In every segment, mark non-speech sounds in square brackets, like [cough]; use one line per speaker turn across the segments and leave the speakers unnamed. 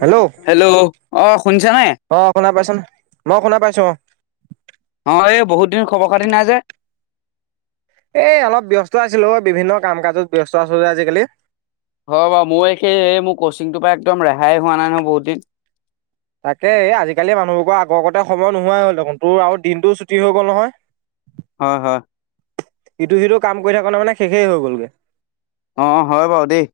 Hello
hello, অ শুনিছা নে?
অ শুনা পাইছন, মই শুনা পাইছো অঁ।
অঁ এই বহুত দিন খবৰ খাতি নাই যে?
এ অলপ ব্যস্ত আছিল অ, বিভিন্ন কাম কাজত ব্যস্ত আছোঁ যে আজিকালি।
হয় বাৰু মই এই সেই এই মোৰ কচিংটোৰ পৰা একদম ৰেহাই হোৱা নাই নহয় বহুত দিন।
তাকে এই আজিকালি মানুহবোৰৰ আগৰ [unintelligible] সময় নোহোৱাই হ'ল দেখোন তোৰ আৰু দিনটোও ছুটি হৈ গ'ল নহয়!
হয়, হয়।
ইটো-সিটো কাম কৰি থাকোতে মানে শেষেই হৈ গ'লগে।
অ', অ', হয়, বাৰু দেই।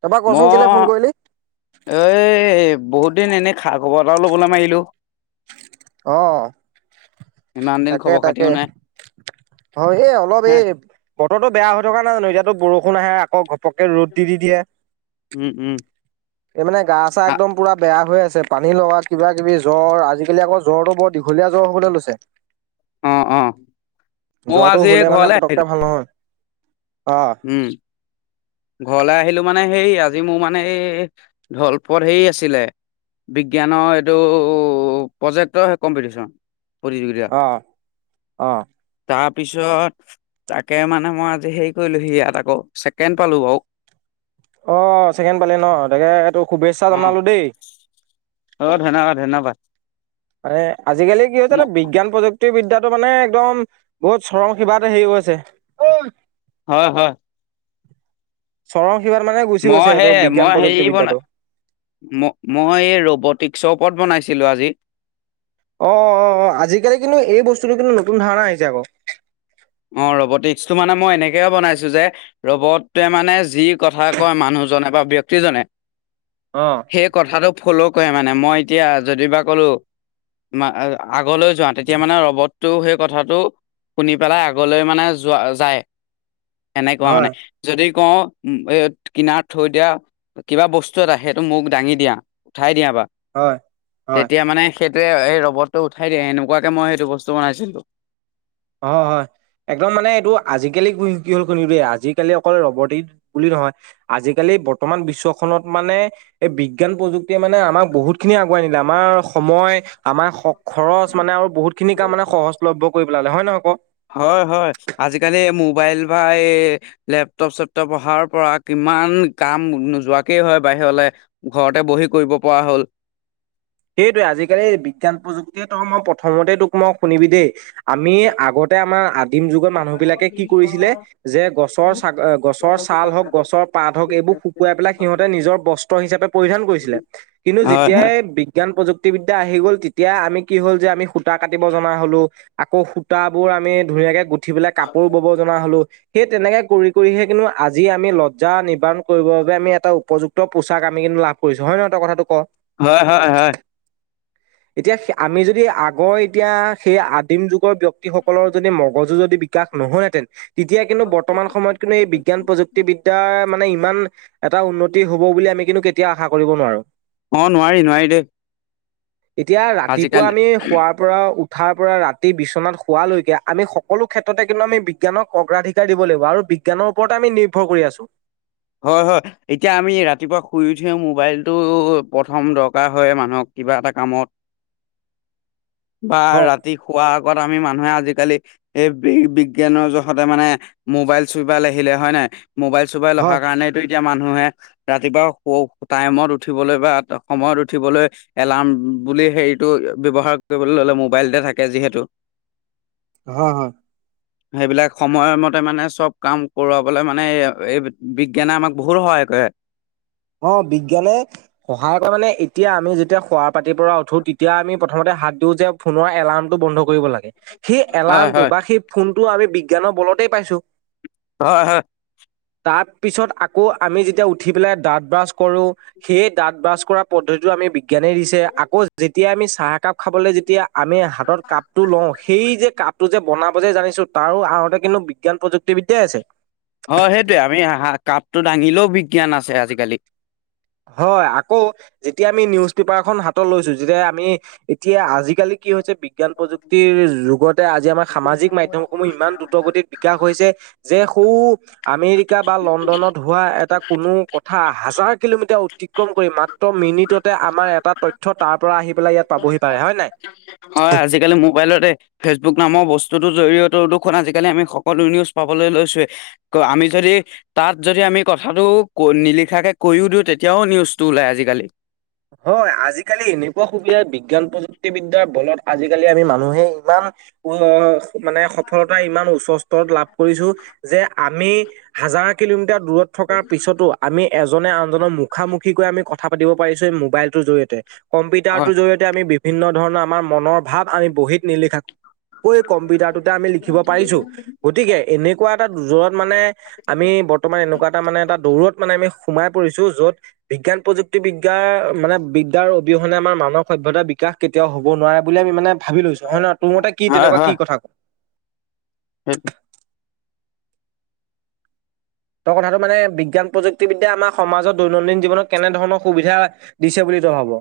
তাৰপৰা কচোন কেলে
মই,
ফোন কৰিলি?
এই বহুত দিন এনেই খা-খবৰ এটাও ল'বলৈ মাৰিলোঁ।
অ'।
ইমান দিন
তাকে
খবৰ খাতিও
তাকে
নাই
অ', এই অলপ
হে
এই বতৰটো বেয়া হৈ থকা নাই জানো এতিয়াতো বৰষুণ আহে আকৌ ঘপকৈ ৰ'দ দি দি দিয়ে।
উম, উম।
এই মানে গা-চা একদম পুৰা বেয়া হৈ আছে, পানী লগা কিবা কিবি জ্বৰ আজিকালি আকৌ জ্বৰটো বৰ দীঘলীয়া জ্বৰ হ'বলৈ লৈছে।
অ', অ', মইও
জ্বৰটো
আজি এই
হলে মানে
ঘৰলে
পতককে
আহিলোঁ।
ভাল নহয়। অ'।
উম। ঘৰলৈ আহিলোঁ মানে হেৰি আজি মোৰ মানে এই ঢলপুৰত হেৰি আছিলে। বিজ্ঞানৰ এইটো প্ৰজেক্টৰ হেই কম্পিটিশ্যন। প্ৰতিযোগিতা।
অ অ',
তাৰপিছত তাকে মানে মই আজি হেই কৰিলো হি ইয়াত আকৌ ছেকেণ্ড পালোঁ বাৰু।
অ', চেকেণ্ড পালি ন', তাকে এই টো শুভেচ্ছা জনালো দেই।
অ', ধন্যবাদ ধন্যবাদ।
মানে আজিকালি কি হৈছে তোৰ
ম-
বিজ্ঞান প্ৰযুক্তি ক্তি বিদ্যাটো মানে একদম বহুত চৰম সীবাতে হেৰি [unintelligible]
হয়, হয়।
চৰম সিবাত মানে গুচি গৈছে
মই
এইটো
হেই
বিজ্ঞান
মই হেৰি
প্ৰযুক্তিবিদ্যাটো
বনাই ম-মই এই ৰবটিক্সৰ ওপৰত বনাইছিলো আজি।
অ', অ', অ', আজিকালি কিন্তু এই বস্তুটো কিন্তু নতুন ধাৰণা আহিছে আকৌ।
অ', ৰবটিক্স টো মানে মই এনেকে বনাইছোঁ যে ৰবটতোয়ে মানে যি কথা কয় মানুহজনে বা ব্যক্তিজনে।
অ'।
সেই কথাটো ফ'ল' কৰে মানে মই এতিয়া যদিবা ক'লোঁ [unintelligible] আগলৈ যোৱা, তেতিয়া মানে ৰ'বটটো সেই কথাটো শুনি পেলাই আগলৈ মানে যোৱা যায়, এনেকুৱা মানে।
হয়,
যদি কওঁ এ কিনাৰত থৈ দিয়া। কিবা বস্তু এটা সেইটো মোক দাঙি দিয়া, উঠাই দিয়া বা
হয়, হয়।
তেতিয়া মানে সেইটোৱে এই ৰবৰটো উঠাই দিয়ে এনেকুৱাকে মই সেইটো বস্তু বনাইছিলোঁ।
অ', হয়। একদম মানে এইটো আজিকালি কি হ'ল শুনিবি [unintelligible] আজিকালি অকল ৰবটিক বুলি নহয়। আজিকালি বৰ্তমান বিশ্বখনত মানে এই বিজ্ঞান প্ৰযুক্তিয়ে মানে আমাক বহুত খিনি আগুৱাই নিলে আমাৰ সময় আমাৰ খৰচ মানে আৰু বহুত খিনি কাম মানে সহজলভ্য কৰি পেলালে, হয় নে নহয় ক'?
হয়, হয়, আজিকালি মোবাইল বা এই লেপটপ-চেপটপ অহাৰ পৰা কিমান কাম নোযোৱাকেই হয় বাহিৰলৈ। ঘৰতে বহি কৰিব পৰা হ'ল।
সেইটোৱে আজিকালি বিজ্ঞান প্ৰযুক্তিয়ে তই মই প্ৰথমতে তোক মই শুনিবি দেই আমি আগতে আমাৰ আদিম যুগত মানুহ বিলাকে কি কৰিছিলে যে গছৰ ছা গছৰ ছাল হওঁক গছৰ পাত হওক এইবোৰ শুকুৱাই পেলাই সিহঁতে নিজৰ বস্ত্ৰ হিচাপে পৰিধান কৰিছিলে কিন্তু
হয়
যেতিয়াই বিজ্ঞান প্ৰযুক্তিবিদ্যা আহি গ'ল তেতিয়া আমি কি হ'ল যে আমি সূতা কাটিব জনা হ'লো। আকৌ সূতাবোৰ আমি ধুনীয়াকে গুঠি পেলাই কাপোৰো বব জনা হলো। সেই তেনেকে কৰি কৰিহে কিন্তু আজি আমি লজ্জা নিবাৰণ কৰিবৰ বাবে আমি এটা উপযু ক্ত পোচাক আমি কিন্তু লাভ কৰিছো, হয় নহয় তই কথাটো ক?
হয় হয় হয়।
এতিয়া আমি যদি আগৰ এতিয়া সেই আদিম যুগৰ ব্যক্তিসকলৰ যদি মগজু যদি বিকাশ নহলহেঁতেন তেতিয়া কিন্তু বৰ্তমান সময়ত কিন্তু এই বিজ্ঞান প্ৰযুক্তিবিদ্যাৰ মানে ইমান এটা উন্নতি হব বুলি আমি কিন্তু কেতিয়াও আশা কৰিব নোৱাৰো।
অ নোৱাৰি নোৱাৰি দেই।
এতিয়া ৰাতিপুৱা
আজিকালি
আমি শুৱাৰ পৰা উঠাৰ পৰা ৰাতি বিচনাত শুৱালৈকে আমি সকলো ক্ষেত্ৰতে কিন্তু আমি বিজ্ঞানক অগ্ৰাধিক দিব‌ লাগিব আৰু বিজ্ঞানৰ ওপৰতে আমি নিৰ্ভৰ কৰি আছো।
হয় হয়। এতিয়া আমি ৰাতিপুৱা শুই উঠিয়ে মোবাইলটো প্ৰথম দৰকাৰ হয় মানুহক কিবা এটা কামত। বা
হয়
ৰাতি শুৱাৰ আগত মানুহে আজিকালি এই বি বিজ্ঞানৰ জহতে মানে মোবাইল চোবাইল আহিলে হয় নাই মোবাইল চোবাইল
হয়
অহাৰ কাৰণেটো এতিয়া মানুহে ৰাতিপুৱা টাইমত উঠিবলৈ বা সময়ত উঠিবলৈ এলাৰ্ম বুলি হেৰিটো ব্যৱহাৰ কৰিবলৈ ললে মোবাইলতে থাকে যিহেতু।
অহ অহ।
সেইবিলাক সময়মতে মানে চব কাম কৰোৱাবলে মানে এই বিজ্ঞানে আমাক বহুত সহায় কৰে।
অ বিজ্ঞানে, সহায় কৰে মানে এতিয়া আমি যেতিয়া শুৱাৰ পাতিৰ পৰা উঠোঁ তেতিয়া আমি প্ৰথমতে হাত দিওঁ যে ফোনৰ এলাৰ্মটো বন্ধ কৰিব লাগে। সেই
হয় হয়
এলাৰ্মটো বা সেই ফোনটো আমি বিজ্ঞানৰ বলতেই পাইছো।
হয় হয়।
তাৰপিছত আকৌ আমি যেতিয়া উঠি পেলাই দাঁত ব্ৰাছ কৰো। সেই দাঁত ব্ৰাছ কৰা পদ্ধতিটো আমি বিজ্ঞানে দিছে আকৌ যেতিয়া আমি চাহ একাপ খাবলৈ যেতিয়া আমি হাতত কাপ টো লওঁ, সেই যে কাপটো যে বনাব যে জানিছো তাৰো আৰতে কিন্তু বিজ্ঞান প্ৰযুক্তিবিদ্যাই আছে।
হয় সেইটোৱে আমি হা কাপটো দাঙিলেও বিজ্ঞান আছে আজিকালি।
হয় আকৌ, যেতিয়া আমি নিউজ পেপাৰ এখন হাতত লৈছো যেতিয়া আমি এতিয়া আজিকালি কি হৈছে বিজ্ঞান প্ৰযুক্তিৰ যুগ তে আজি আমাৰ সামাজিক মাধ্যমসমূহ ইমান দ্ৰুতগতিত বিকাশ হৈছে। যে সৌ আমেৰিকা বা লণ্ডনত হোৱা এটা কোনো কথা হাজাৰ কিলোমিটাৰ অতিক্ৰম কৰি মাত্ৰ মিনিটতে আমাৰ এটা তথ্য তাৰ পৰা আহি পেলাই ইয়াত পাবহি পাৰে হয় নাই?
হয় আজিকালি মোবাইলতে ফেচবুক নামৰ বস্তুটোৰ জৰিয়তে দুখোন আজিকালি আমি সকলো নিউজ পাবলৈ লৈছোৱে। আকৌ আমি যদি তাত যদি আমি কথাটো ক নিলিখাকে কৈও দিওঁ তেতিয়াও নিউজটো ওলাই আজিকালি।
হয় আজিকালি এনেকুৱা সুবিধা বিজ্ঞান প্ৰযুক্তিবিদ্যাৰ বলত আজিকালি আমি মানুহে ইমান অ অ। মানে সফলতা ইমান উচ্চ স্তৰত লাভ কৰিছো যে আমি হাজাৰ কিলোমিটাৰ দূৰত, থকাৰ পিছতো আমি এজনে আনজনৰ মুখামুখিকৈ আমি কথা পাতিব পাৰিছো এই মোবাইলটোৰ জৰিয়তে।
হয়
কম্পিউটাৰটোৰ জৰিয়তে আমি বিভিন্ন ধৰণৰ আমাৰ মনৰ ভাৱ আমি বহীত নিলিখা, কৈ কম্পিউটাৰটোতে আমি লিখিব পাৰিছো। গতিকে এনেকুৱা এটা যত মানে আমি ব, বৰ্তমান এনেকুৱা এটা মানে এটা দৌৰত মানে আমি সোমাই পৰিছো যত বিজ্ঞান প্ৰযুক্তিবিদ, বিদ্যাৰ মানে বিদ্যাৰ অবিহনে আমাৰ মানৱ সভ্যতাৰ বিকাশ কেতিয়াও হ'ব নোৱাৰে বুলি আমি মানে, ভাবি লৈছো হয় নয় তোৰ মতে কি
হয়
তেনেকুৱা
হয়
কি কথা কয়?
[inaudible]
ত কথাটো মানে বিজ্ঞান প্ৰযুক্তিবিদ্যা আমাৰ সমাজত দৈনন্দিন জীৱনত কেনেধৰণৰ সুবিধা। দিছে বুলি তই ভাব?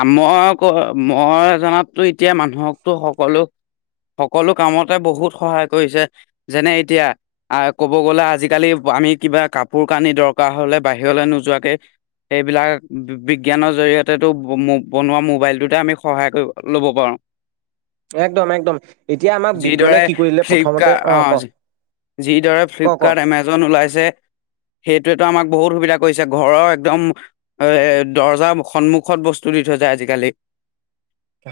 আ মই ক মই জনাততো এতিয়া মানুহকতো সকলো। সকলো কামতে বহুত সহায় কৰিছে, যেনে এতিয়া, আহ কব গ'লে আজিকালি আমি কিবা কাপোৰ কানি দৰকাৰ হলে বাহিৰলৈ নোযোৱাকে। সেইবিলাক বিজ্ঞানৰ জৰিয়তে তো, ম বনোৱা মোবাইলটোতে আমি সহায় কৰি ল'ব পাৰো।
একদম একদম, এতিয়া আমাক বিজ্ঞনে
যিদৰে
কি প্ৰথমতে
ফ্লিপকাৰ্ট
অ ক।
যিদৰে
ক ক
ফ্লিপকাৰ্ট এমেজন ওলাইছে। সেইটোৱেতো আমাক বহুত সুবিধা কৰিছে ঘৰৰ একদম এ দৰ্জাৰ সন্মুখত বস্তু, তু দি থৈ যায় আজিকালি।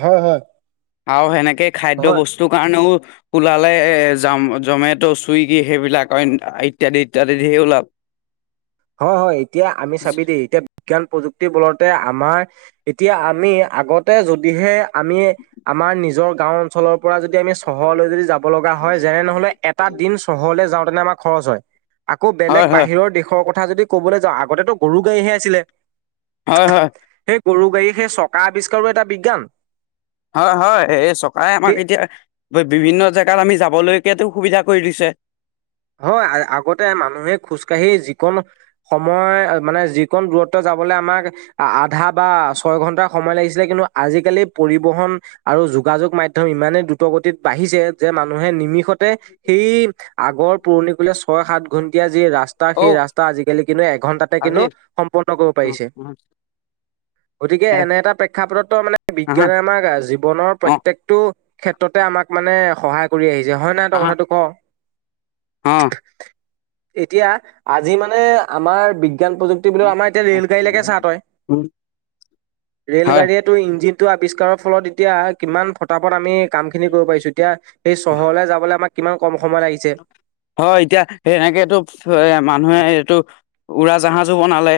হয় হয়।
আৰু সেনেকে খাদ্য
হয়
বস্তুৰ কাৰণেও, ওলালে এ জাম জমেটু', চুইগি সেইবিলাক অইন ইত্যাদি ইত্যাদি ধেৰ ওলাল।
হয় হয় এতিয়া আমি চাবি দেই এতিয়া, বিজ্ঞান প্ৰযুক্তি বলতে আমাৰ এতিয়া আমি আগতে যদিহে, আমি, আমাৰ নিজৰ গাঁও অঞ্চলৰ পৰা যদি আমি চহৰলৈ যদি যাব লগা হয় যেনে নহ'লে এ, এটা দিন চহৰলৈ যাওঁতেনে আমাৰ খৰচ হয়, আকৌ বেলেগ
হয় হয়
বাহিৰৰ দেশৰ ক, কথা যদি ক'বলৈ যাওঁ আগতেটো গৰু গাড়ী হে আছিলে।
হয়', হয়।
সেই গৰু গাড়ী সেই চকা আৱিষ্কাৰো এটা বিজ্ঞান।
হয়', হয়। এই চকে আমাক
সেই
এতিয়া বিভিন্ন জেগাত আমি যাবলৈকাটো সুবিধা কৰি দিছে।
হয়। আ আগতে মানুহে খোজ কাঢ়ি যি কণ, সময় আৰু মানে যি কণ দূৰত্ব যাবলৈ আমাক, আ আধা বা ছয় ঘন্টা সময় লাগিছিলে, কিন্তু আজিকালি পৰিবহন, আৰু যোগাযোগ মাধ্যম ইমানেই দ্ৰুত গতিত বাঢ়িছে যে মানুহে নিমিষতে সেই, আগৰ পুৰণিকলীয়া ছয় সাত ঘণ্টিয়া যি ৰাস্তা
ঔ
সেই ৰাস্তা আজিকালি কিন্তু এঘণ্টাতে কিন্তু,
আজি
সম্পূৰ্ণ কৰিব
উম,
পাৰিছে।
উম,
গতিকে
এ
এনে এটা প্ৰেক্ষাপটত ত মানে
আহা
বিজ্ঞানে আমাৰ ৰা জীৱ জীবনৰ
অ
প্ৰত্যেকটো, ক্ষেত্ৰতে আমাক মানে সহায় কৰি আহিছে হয় নহয় তই
আহা
কথাটো ক?
অ'
এতিয়া, আজি মানে আমাৰ বিজ্ঞান প্ৰযুক্তি, টি আমাৰ এতিয়া ৰেল গাড়ীলৈকে চাহ তই।
উম,
ৰেল
হয়
গাড়ীয়ে, টো ইঞ্জিন টো আৱিস্কাৰৰ ফলত এতিয়া কিমান ফটাফট আমি, কাম খিনি কৰিব পাৰিছোঁ এতিয়া, সেই চহৰলৈ যাবলৈ আমাক কিমান কম সময় লাগিছে।
হয়', এতিয়া সেনেকেটো এ মানুহে এইটো উৰা জাহাজো বনালে।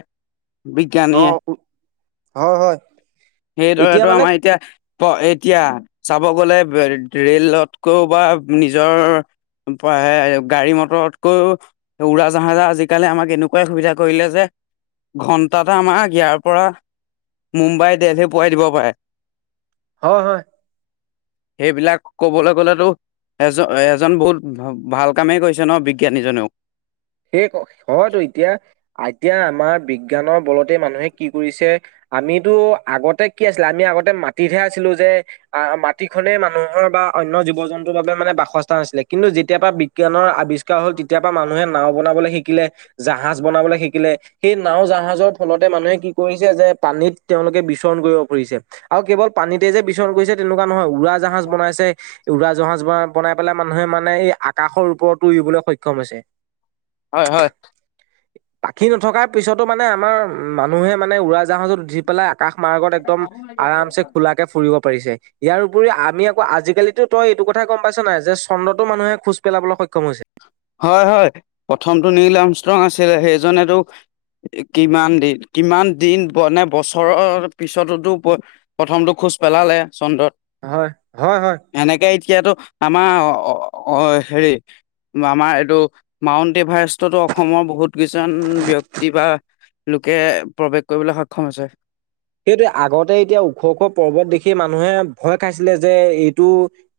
অ
বিজ্ঞানীয়ে।
হয়', হয়।
সেই
এতিয়া
ল'ৰাটো
মানে
আমাৰ এতিয়া এতিয়া চাব গলে ৰে ৰেলতকৈও বা নিজৰ বা গাড়ী মটৰতকৈও উৰাজাহাজত আজিকালি আমাক এনেকুৱাই সুবিধা কৰিলে যে ঘন্টাতে আমাক ইয়াৰ পৰা মোম্বাইত তে পোৱাই দিব পাৰে।
হয়, হয়।
সেইবিলাক কবলৈ গ'লেটো এজন এজন বহুত ভাল কামেই কৰিছে ন বিজ্ঞানীজনেও?
কি ক হয়তো এতিয়া এতিয়া আমাৰ বিজ্ঞানৰ বলতে মানুহে কি কৰিছে আমিটো আগতে কি আছিলে আমি আগতে মাটিতহে আছিলো যে আহ, মাটিখনে মানুহৰ বা অন্য জীৱ -জন্তুৰ বাবে মানে বাসস্থান আছিলে, কিন্তু যেতিয়াৰ পৰা বিজ্ঞানৰ আৱিষ্কাৰ হ'ল তেতিয়া পৰা মানুহে নাওঁ বনাবলৈ শিকিলে, জাহাজ বনাবলৈ শিকিলে সেই নাওঁ, জাহাজৰ ফলতে মানুহে কি কৰিছে যে পানীত, তেওঁলোকে বিচৰণ কৰিব খুজিছে। আৰু কেৱল পানীতে যে বিচৰণ কৰিছে তেনেকুৱা নহয়। উৰা জাহাজ বনাইছে উৰা জাহাজ বনাই বনাই পেলাই মানুহে মানে এই আকাশৰ ওপৰতো উৰিবলৈ সক্ষম হৈছে।
হয়', হয়।
পাখি নথকাৰ পিছতো মানে আমাৰ মানুহে মানে উৰা জাহাজত উঠি পেলাই আকাশ মাৰ্গত একদম, আৰামছে খোলাকে ফুৰিব পাৰিছে। ইয়াৰ উপৰি আমি আকৌ আজিকালিটো তই এইটো কথাই গম পাইছ নাই। যে চন্দ্ৰতো মানুহে খোজ পেলাবলৈ সক্ষম হৈছে।
হয়', হয়। প্ৰথমটো নীল আমষ্ট্ৰং আছিলে সেইজনেটো এ কিমান দিন কিমান দিন মানে বছৰৰ পিছতটো প্ৰথমটো খোজ পেলালে চন্দ্ৰত
হয়', হয়', হয়।
এনেকে এতিয়াটো আমাৰ অ' অ' হেৰিত আমাৰ এইটো, মাউণ্ট এভাৰেষ্টতো অসমৰ বহুত কেইজন ব্যক্তি বা লোকে প্ৰৱেশ কৰিবলৈ সক্ষম হৈছে।
সেইটোৱে আগতে এতিয়া ওখ ওখ পৰ্বত দেখি মানুহে ভয় খাইছিলে যে এইটো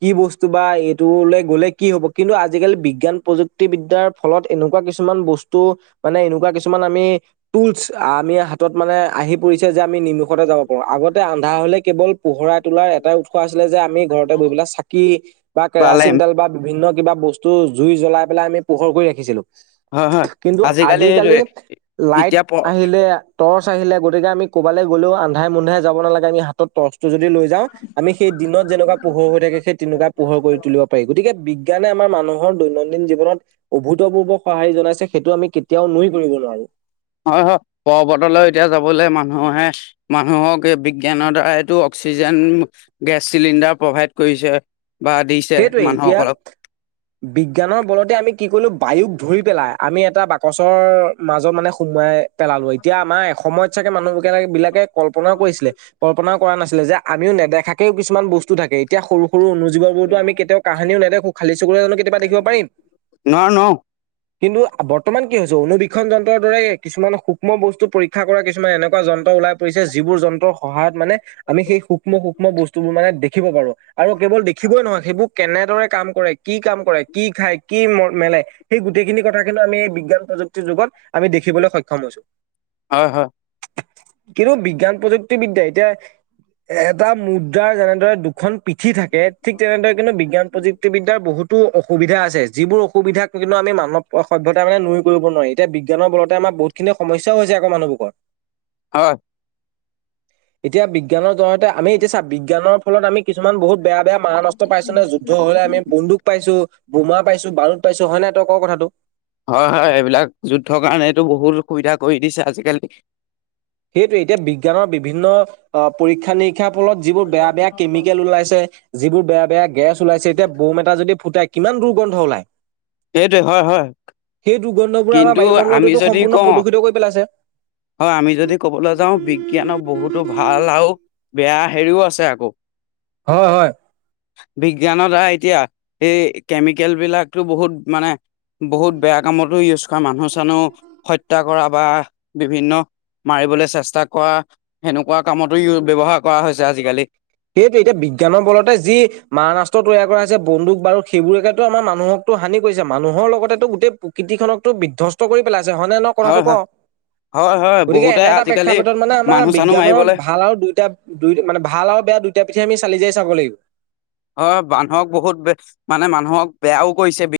কি বস্তু বা এইটোলৈ গ'লে কি হ'ব কিন্তু আজিকালি বিজ্ঞান প্ৰযুক্তিবদ্যাৰ ফলত এনেকুৱা কিছুমান বস্তু মানে এনেকুৱা কিছুমান আমি টুলচ আমি হাতত মানে আহি পৰিছে যে আমি নিমিষতে যাব প পাৰো। আগতে আন্ধাৰ হ'লে কেৱল পোহৰাই তোলাৰ এটাই উৎস আছিলে যে আমি ঘৰতে বহি পেলাই চাকি বা কেৰাচিন তেল বা বিভিন্ন কিবা বস্তু জুই জ্বলাই পেলাই আমি পোহৰ কৰি ৰাখিছিলোঁ।
হয় হয়
কিন্তু আজিকালি
সেইটোৱে
লাইট
এতিয়া প
আহিলে টৰ্চ আহিলে গতিকে আমি কবালে গলেও আন্ধাৰে মুন্ধাৰে যাব নালাগে আমি হাতত টৰ্চ টো যদি লৈ যাওঁ আমি সেই দিনত যেনেকুৱা পোহৰ হৈ থাকে সেই তেনেকুৱা পোহৰ কৰি তুলিব পাৰি গতিকে বিজ্ঞানে আমাৰ মানুহৰ দৈনন্দিন জীৱনত অভূতপূৰ্ব সঁহাৰি জনাইছে সেইটো আমি কেতিয়াও নুই কৰিব নোৱাৰো।
হয় হয় পৰ্বতলৈ এতিয়া যাবলৈ মানুহে মানুহক এই বিজ্ঞানৰ দ্বাৰাইটো অক্সিজেন গেছ চিলিণ্ডাৰ প্ৰভাইড কৰিছে। বা দিছে
সেইটোৱেই এতিয়া
মানুহসকলক
বিজ্ঞানৰ বলতে আমি কি কৰিলো বায়ুক ধৰি পেলাই আমি এটা বাকচৰ মাজত মানে সোমোৱাই পেলালো, এতিয়া আমাৰ এসময়ত চাগে মানুহ বিলাকে কল্পনাও
নোৱাৰো
কৰিছিলে। কল্পনাও কৰা নাছিলো যে আমিও নেদেখাকেও কিছুমান বস্তু থাকে, এতিয়া সৰু সৰু অনুজীৱবোৰ আমি কেতিয়াও কাহানিও নেদেখো, খালী চুকুৰে জানো কেতিয়াবা দেখিব পাৰিম?
নোৱাৰো
কিন্তু বৰ্তমান কি হৈছে, অনবীক্ষণ যন্ত্ৰৰ দৰে কিছুমান সূক্ষ্ম বস্তু পৰীক্ষা কৰা কিছুমান এনেকুৱা যন্ত্ৰ ওলাই পৰিছে, যিবোৰ যন্ত্ৰৰ সহায়ত মানে আমি সেই সূক্ষ্ম সূক্ষ্ম বস্তুবোৰ মানে দেখিব পাৰো। আৰু কেৱল দেখিবই নহয়, সেইবোৰ কেনেদৰে কাম কৰে কি কাম কৰে, কি খাই, কি মেলে সেই গোটেইখিনি কথা কিন্তু আমি এই বিজ্ঞান প্ৰযু তি যুগত আমি দেখিবলৈ সক্ষম হৈছো।
হয়, হয়।
কিন্তু বিজ্ঞান প্ৰযুক্তিবিদ্যা এতিয়া এটা মুদ্ৰাৰ যেনেদৰে দুখন পিঠি থাকে ঠিক তেনেদৰে কিন্তু বিজ্ঞান প্ৰযুক্তিবিদ্যাৰ বহুতো অসুবিধা আছে, এতি যিবোৰ অসুবিধাক কিন্তু আমি মানৱ সভ্যতা মানে নই কৰিব নোৱাৰি, এতিয়া বিজ্ঞানৰ বলতে আমাৰ বহুত খিনি সমস্যাও হৈছে আকৌ মানুহবোৰৰ।
হয়।
এতিয়া বিজ্ঞানৰ জৰয়তে আমি এতিয়া চা বিজ্ঞানৰ ফলত আমি কিছুমান বহুত বেয়া বেয়া মাৰানস্ত্ৰ পাইছো নহয়, যুদ্ধ হলে আমি বন্দুক পাইছো, বোমা পাইছো, বাৰুদ পাইছো, হয় নাই তই কথাটো।
হয়, হয়, এইবিলাক যুদ্ধৰ কাৰণেটো বহুত সুবিধা কৰি দিছে আজিকালি।
সেইটোৱে, এতিয়া বিজ্ঞানৰ বিভিন্ন অ' পৰীক্ষা নিৰিক ক্ষাৰ ফলত যিবোৰ বেয়া বেয়া কেমিকেল ওলাইছে, যিবোৰ বেয়া বেয়া গেছ ওলাইছে এতিয়া বোম এটা যদি ফুট কিমান দুৰ্গন্ধ ওলায়।
সেইটোৱে হয় হয়
সেই দুৰ্গন্ধ বোৰে আমাৰ
কিন্তু আমি
বায়ুমণ্ডলটোতো
যদি
সম্পূৰ্ণ
কওঁ
প্ৰদূষিত কৰি পেলাইছে।
হয়, আমি যদি ক'বলৈ যাওঁ বিজ্ঞানৰ বহুতো ভাল আৰু বেয়া হেৰিও আছে আকৌ।
হয়, হয়।
বিজ্ঞানৰ দ্বাৰা এতিয়া এই কেমিকেল বিলাকতো বহুত মানে বহুত বেয়া কামতো ইউজ কৰে মানুহ-চানুহ হত্যা কৰা বা বিভিন্ন মাৰিবলৈ চেষ্টা কৰা সেনেকুৱা কামতো [unintelligible] ব্যৱহাৰ কৰা হৈছে আজিকালি।
সেইটোৱে এতিয়া বিজ্ঞানৰ বলতে যি মাৰানাস্ত্ৰ তৈয়াৰ কৰা হৈছে বন্দুক, বাৰুদ সেইবোৰতো আমাৰ মানুহ হানি কৰিছে, মানুহৰ লগতেতো গোটেই প্ৰকৃতিখনকতো বিধ্বস্থ কৰি পেলাইছে হয়নে ন
হয়
কথাটো ক'
হয় হয় হয়
গতিকে
বহুতে
এনে এটা
আজিকালি
প্ৰেক্ষাপটত মানে আমাৰ
মানুহ চানুহ
বিজ্ঞানৰ
মাৰিবলৈ
ভাল আৰু দুটা দুই মানে ভাল আৰু বেয়া দুইটা পিঠি আমি চালি-জাৰি চাব লাগিব
হয়, মানুহক বহুত মানে মানুহক বেয়াও কৰিছে [unintelligible]